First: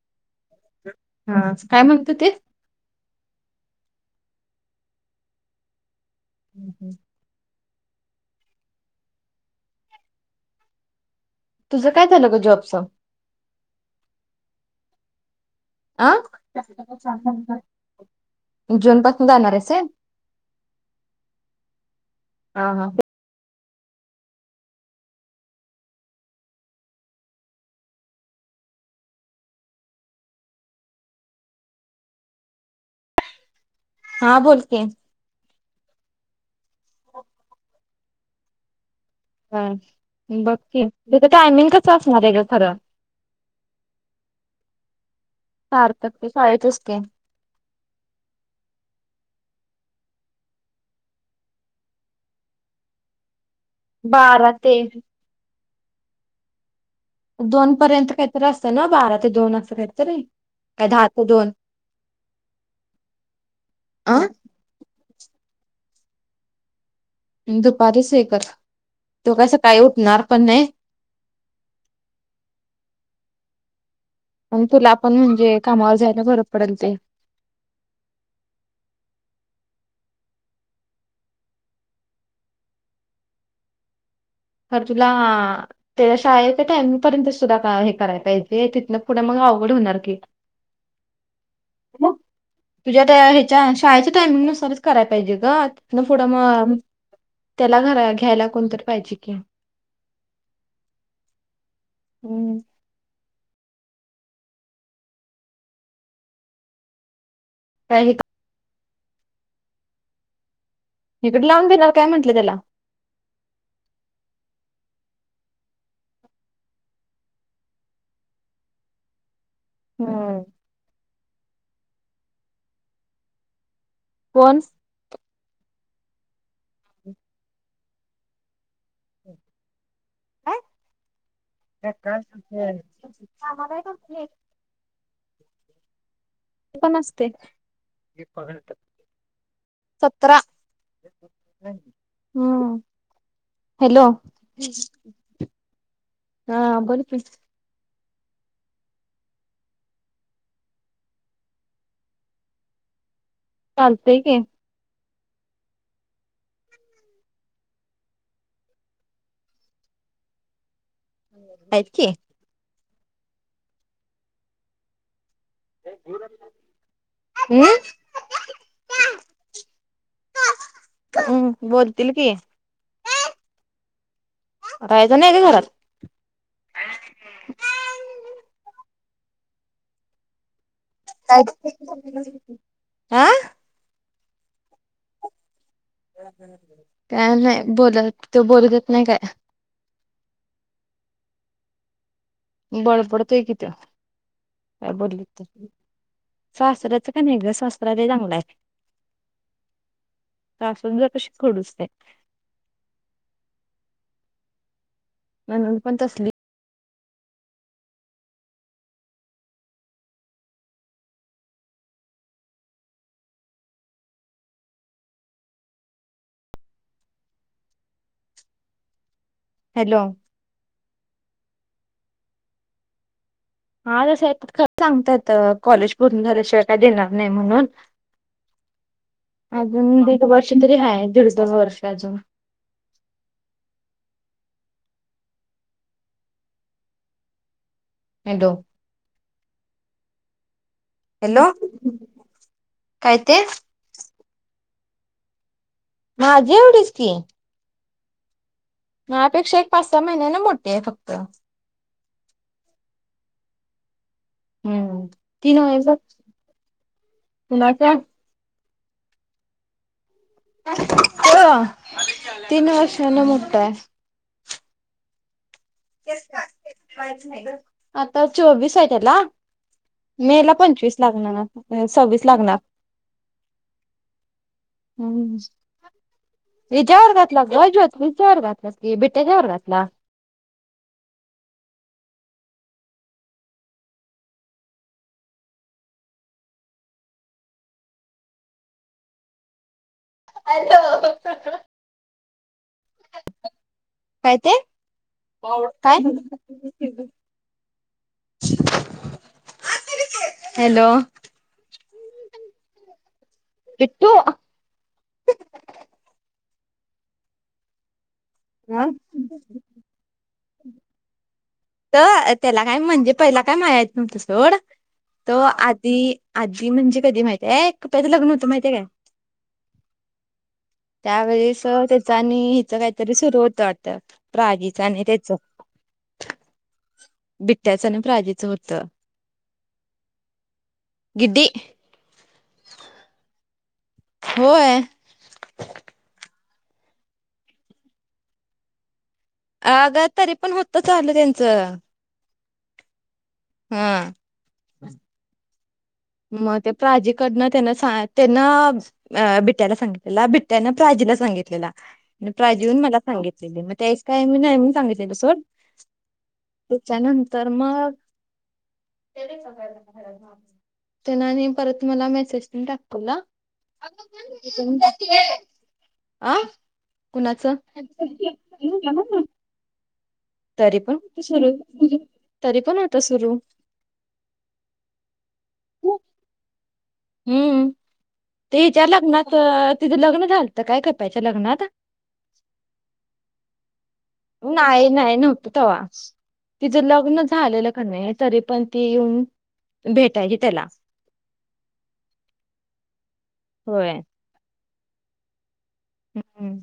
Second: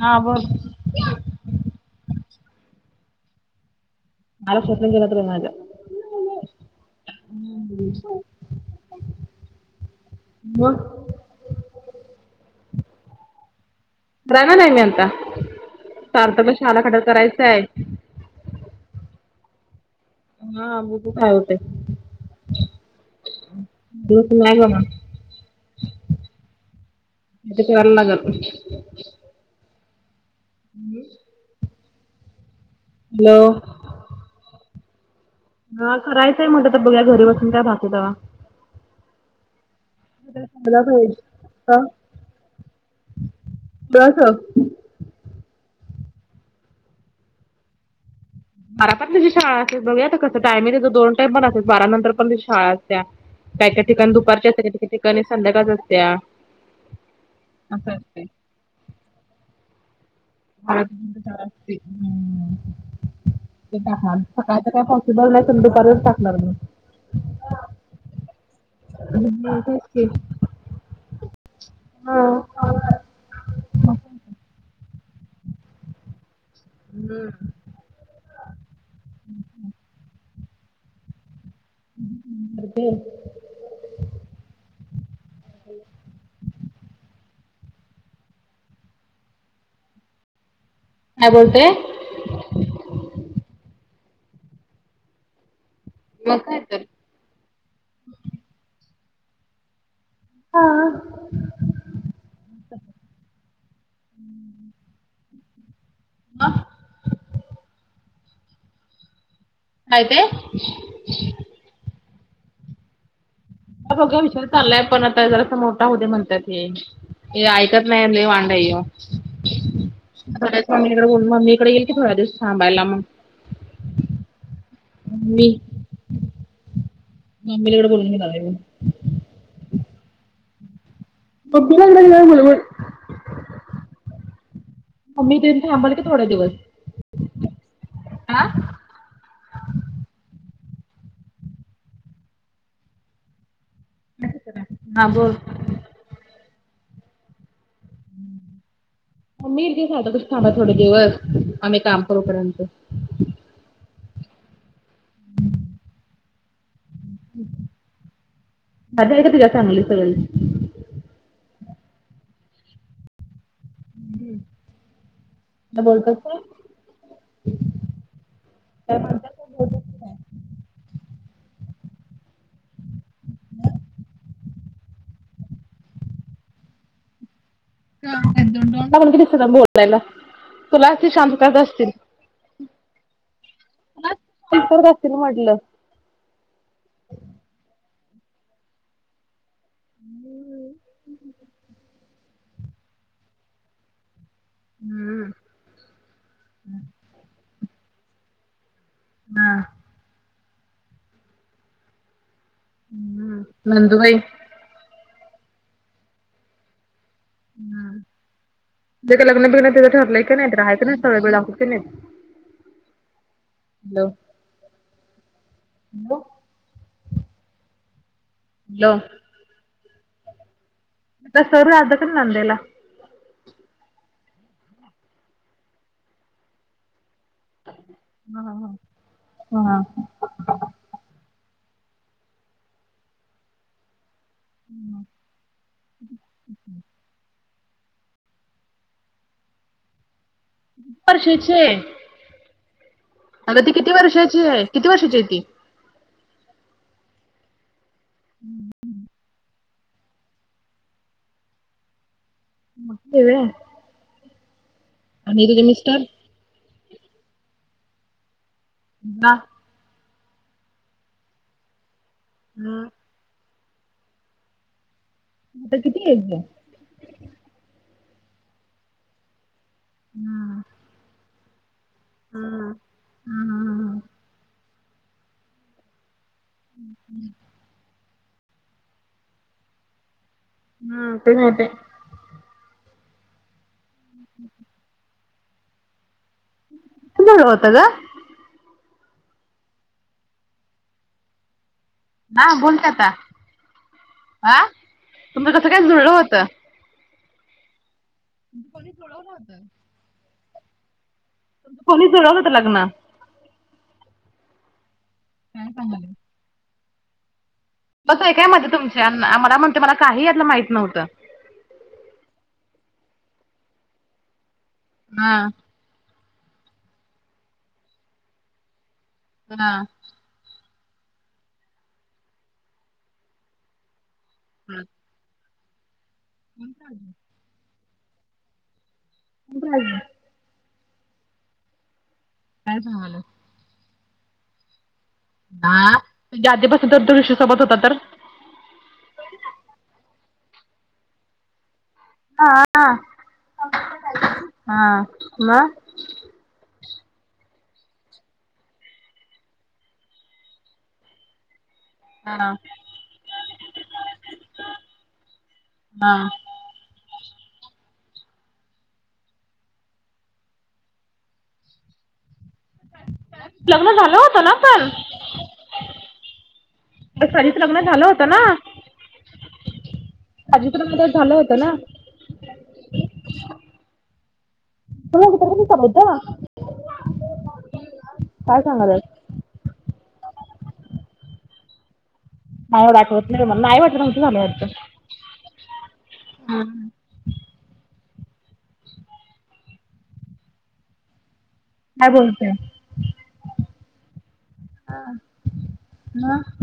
हा बघ हा काय म्हणत होतीस. मारत उचलून गेला तर माज [unintelligible] [unintelligible] मग. तुझं काय झालं ग जॉबच? राहणार आहे मी अ आता [inaudible] करायचं आहे जून पासून जाणार आहेस होय? हा बघू काय होतंय. हा हा दूध नाही बाबा [unintelligible] आता चहाला लागलं हू हॅलो हा बोल की ह करायचंय म्हटल तर बघुया घरी बसून काय भागतय तेव्हा. हाय. बघ की,, त्याच टायमिंग कसं असणार आहे गं खरं? सार्थक ते शाळेचच की. बारा पण तूझी शाळा असते, बघूया आता कसं काय,, म्हणजे त्याचं दोन टाइम पण असतात, बारा नंतर पण शाळा असत्या काय काय ठिकाणी दुपारची बारा आसत्या, काय ते काय ठिकाणी संध्याकाळचं असत्या. दोन असं पर्यंत काहीतरी असते ना बारा ते दोन असं काहीतरी. [unintelligible] आता काय दहा ते दोन अ काय पॉसिबल नाही तला दुपारचच टाकणार मी. हम्म दुपारीच हे कर,, तो काय सकाळी उठणार पण नाही. हां हां. आणी तुला पण म्हणजे कामावर जायला बरं पडल ते. हम्म. दिर खरं तुलाऽ त्याच्या शाळेच्या टायमिंग पर्यंत तुला हे कराय पाहिजे, तिथनं पुढं मग अवघड होणार की. [inaudible] काय बोलते? तुझ्या त्या ह्याच्या, शाळेच्या टायमिंग नुसारच कराय पाहिजे गं. तिथंन पुढं काय मग,, तर. त्याला घरा घ्यायला कोणतरी पाहिजे कि. हम्म हां. आ. काय हीक काय ते? हिकडं लावून देेणार काय म्हटलं त्याला? ह बघा विचार चाललाय पण आता जरासा मोठा होऊदे म्हणत्यात हे. हे आयकत नाही लई वांड आहे ह्यो. हम्म थोड्याच मम्मीकड मम्मीकडं ये की थोड्या दिवस थांबायला मग. कोण? मी. [inaudible] मम्मीला हिकढं बोलवून घेणाराय गं. काय? मम्मीला इकडे गप्प घेणार ग बोलवून. हे कामाला आहे का हे. मम्मी तेन थांबल की थोडे दिवस. मी पण असते. आ? [unintelligible] सतरा हम्म. हॅलो. हा बोल. हा बोल की. म मी ली थांबा थोडे दिवस, आम्ही काम करू पर्यंत. चालतंय की. नादरे का तुझ्या फॅमिलीत सगळे जण? हायेत की. [inaudible] मग बोलतो का काय, काय म्हणत्यात? ऊं,, बोलतील की. राहायच नाही काय घरात? [inaudible] बोलायला तुला आशी शांतता असशील आं? [unintelligible] असतील म्हटलं. काय नाही बोलत त्यो बोलगत नाही काय. हम. बडबडत्योय की त्यो काय बोलतो? सासऱ्याचं काय नाही ग सासरा लय चांगला हाय. हां. सासूचं जराशी खडूस हाय. हम नंदुबाई? ननंद पण तसली तिचं काही लग्न बिग्न तिचं ठरलंय की नाही तिला हाय की नाही स्थळ बीळ दाखवतात की नाहीत? Hello, hello. हॅलो. हॅलो. तसं राहत का ननंदेला? हा तसं आहेत खरं सांगता येत कॉलेज पूर्ण झाल्या शिवाय काय देनार नाही म्हणून अजून दी ड वर्ष तरी हाय दीड, दोन वर्ष तरी अजून. हम. हॅलो. हॅलो वर्षाची हाय काय ते? किती वर्षाची हाय, किती वर्षाची हाय ती? माझ्या एवढीच की. हम् हम् माझ्यापेक्षा एक पाच, सहा महिन्यानं मोठी हाय फक्त. मोठी हाय व्हय. हम आणि ती तुझे नोव्हेंबर मिस्टर? कुणाच्या? बा [inaudible] तो तीन हम्म. वर्षानं मोठा हाय. आता किती एज हाय? [inaudible] आता चोवीस हाय तेला मे ला पंचवीस लागणार. म्हणजे सव्वीस लागणार. हा हा हा हम्म हिच्या वर्गातला ग ज्योत हिच्या वर्गातला की, बीटाच्या वर्गातला. हा ते माहितेय. हम् किती वेळ होत ग [unintelligible] हा बोल की आता काय ते आ तुमचं कसं काय जुळलं होतं. तेज. कोणी जुळवलं होत? हॅलो! कोणी जुळवलं होतं लग्न. विठू. काय सांगालस. बस एक काय माझ हा तुमचे आणि आ मला म्हणते मला काही यातलं माहित नव्हतं. तर त्याला काय म्हणजे पहिला काय मानाय येत नव्हती सोड, हा तो ती आधी म्हणजे कधी माहितय आहे, कृपयाचं लग्न होतं माहित आहे काय. हा त्यावेळेस त्याच आणि हिचं काहीतरी सुरू होतं आता प्राचीचं आणि त्याच. हो का बिट्ट्याचं आणि प्राजेचं होतं. बाई. गीड्डी.. काय सांगल्यास. होय. हा तुझ्या आधीपासून त्याच्या आधीपासून तू ऋषी सोबत होता तर. अग तरी पण होत चालू त्यांचं. हा हा हां हा मग मग ते प्राजीकडनं त्यांना सां त्यांन अ बिट्याला सांगितलेला बिट्यानं प्राजीला सांगितलेला. हा प्राची येऊन मला सांगितलेली मग त्यास काय मी नाही म्हणून सांगितलेलं सोड. त्याच्यानंतर मग. त्यानं आणि परत मला मेसेज पण टाकलैला. लग्न झालं होतं ना पण अ कुणाचं? साजीचं लग्न झालं होतं ना तरी साजीचं पण लग्न तर झालं सुरू होतं ना होत तरी पण होता सुरू. तुम तरीपण ते चालु बत [inaudible] हम्म काय ते हीच्या सांगायल्यास? लग्नात तिझ लग्न झालतं काय कप्याच्या लग्नात. नाही आठवत नाही मला, नाही वाटत झालं वाटतं. नाही नाही नव्हतं तेव्हा तिचं हम्म लग्न झालेलं का नाही. तरी पण ती येऊन भेटायची त्याला. काय बोलतय. होय. हा ना [unintelligible]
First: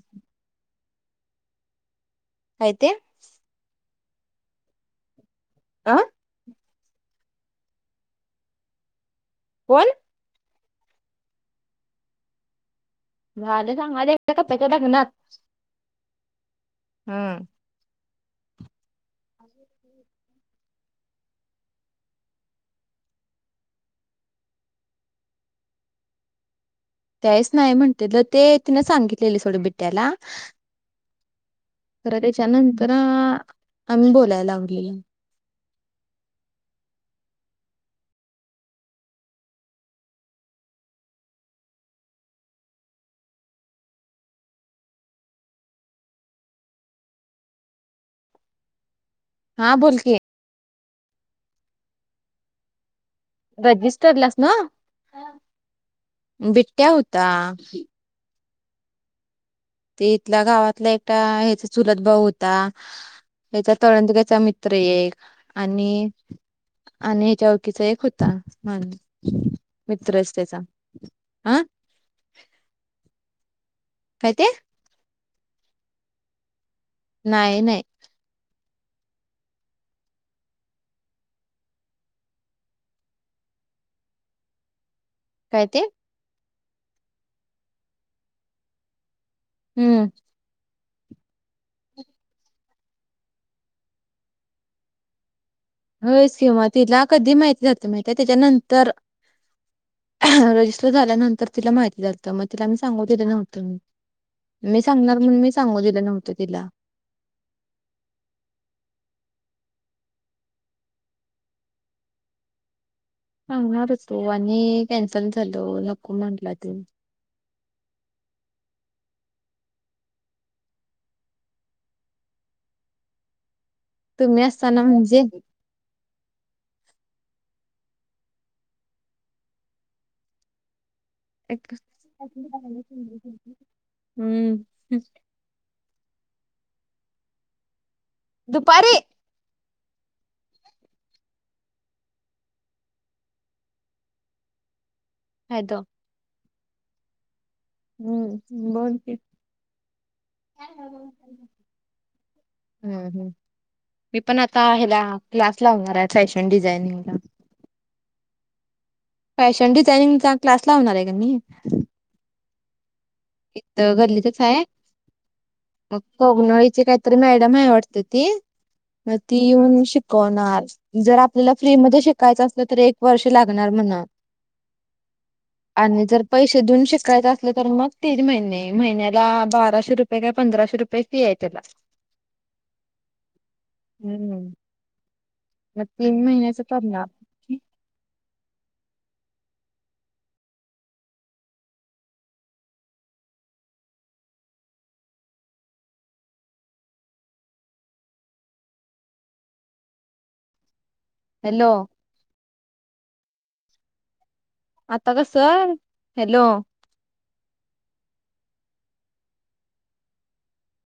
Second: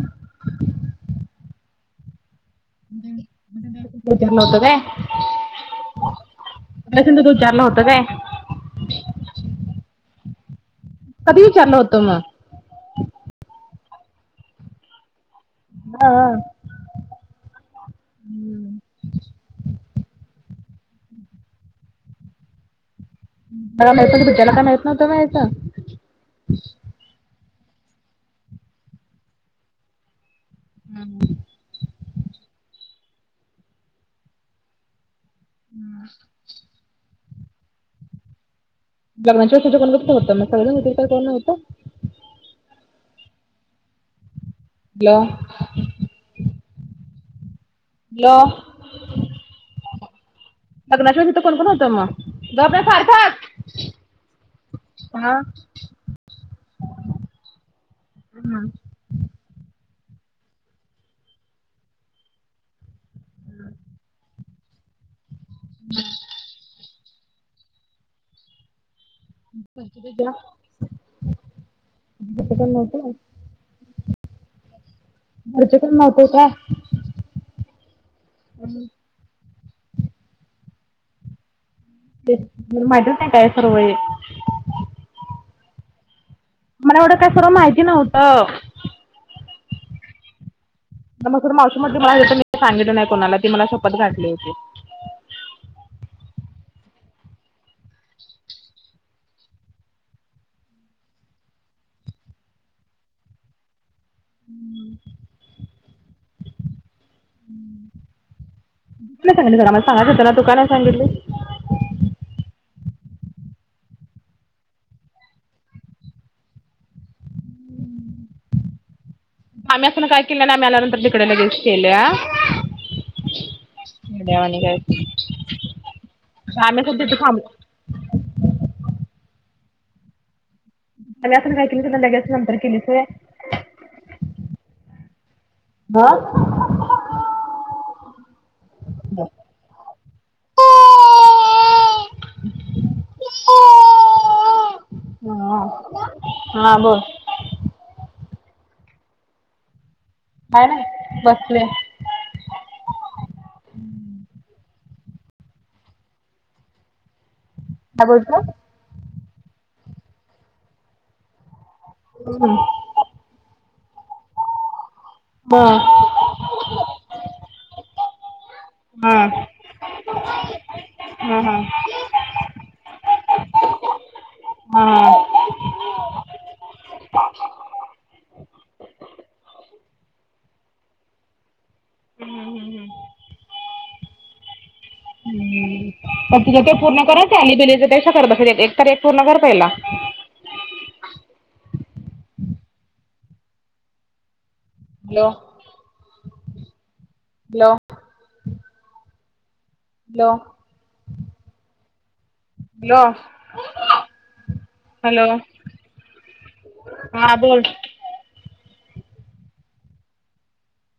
काय ते. विचारल होत काय [inaudible] आं. तर तो विचारला हों काय [inaudible] कोण? कधी विचारलं होतं मग. झाले सांगाले का प्याच्या लग्नात. हा हम्म हम्म [inaudible] मला माहित नव्हत बिट्याला काय माहित नव्हंत वयाचं. त्यावेळेस नाही म्हणलेलं ते तिनं सांगितलेले सोडं बिट्याला. हा हा. तर त्याच्यानंतर आम्ही बोलायला लावली. हम. लग्नाच्या वेळेस तुझं होत मग सगळं म्र कोण नव्हतं. हॅलो. हॅलो. हा बोल की. लग्नाच्या तिथ कोण कोण होतं मग? गप रे सार्थक. रजिस्टरलाच ना. हा बिटट्या होता. हा. ते इथल्या गावातला एकटा ह्याचा चुलत भाऊ होता. ह्याचा तळंदग्याचा मी त्र एक आणि आणि याच ओळकीचा एक होता मा दुसर हा कोण नव्हत मग? काय ते? घरचे कोण नव्हते काय? नाही नाही. ह्. मला माहितीत नाही काय सर्व हे. काय ते? मला एवढं काय सर्व माहिती नव्हतं. हम्म‌. मग मावशीमध्ये मला हे मी सांगितलं नाही कोणाला ती मला शपथ घाातली होती. होयच की मग तिला कधी माहिती झालतं माहिती आहे. त्याच्यानंतर रजिस्टर झाल्यानंतर तिला माहिती झालत मग तिला आम्ही सांगू दिलं नव्हतं म. मी सांगणार म्हणून मी सांगू दिलं नव्हतं तिला. कु नाही सांगितलं स मला सांगायच हो तु का सांगितले. सांगणार होतो आणि कॅन्सल झाल नको म्हटला तो. आम्ही असताना काय केलं नाही. आम्ही आल्या नंतर तिकडे लगेलच केले. तुम्ही ्यावाणी काय? असताना म्हणजे आम्ही कुठे तिथ थांबू. मी असण काही तु लगेच नंतर केलीच होय. हम्म. हा. दुपारी. [unintelligible] हदो थाम हम्म बोल की? काय नाही बसले. हम्म हम्म. मी पण आता हेला क्लास लावणार आहे फॅशन डिझायनिंगला. [unintelligible] फॅशन डिझायनिंगचा क्लास लावणार आहे गं मी. हम्. इथ गल्लीतच आहे. हा कोगनोळीची कायतरी मॅडम हाय वाटत ती मग ती हा येऊन शिकवणार जर हा आपल्याला हा फ्रीमध्ये शिकायचं असलं तर एक वर्ष लागणार म्हण हम्म. आणि जर पैसे देऊन शिकायचं असल तर मग तीन महिने महिन्याला बाराशे रुपये काय पंधराशे रुपये फी आहे त्याला हम्म. मग तीन पण तुज महिन्याच ते पूर्ण करणार करायच आहे अलीबिलीच तर करत बस एक तर एक पूर्ण कर पहिला hello hello hello. Hello. Hello. आता कस हॅलो हॅलो हा बोल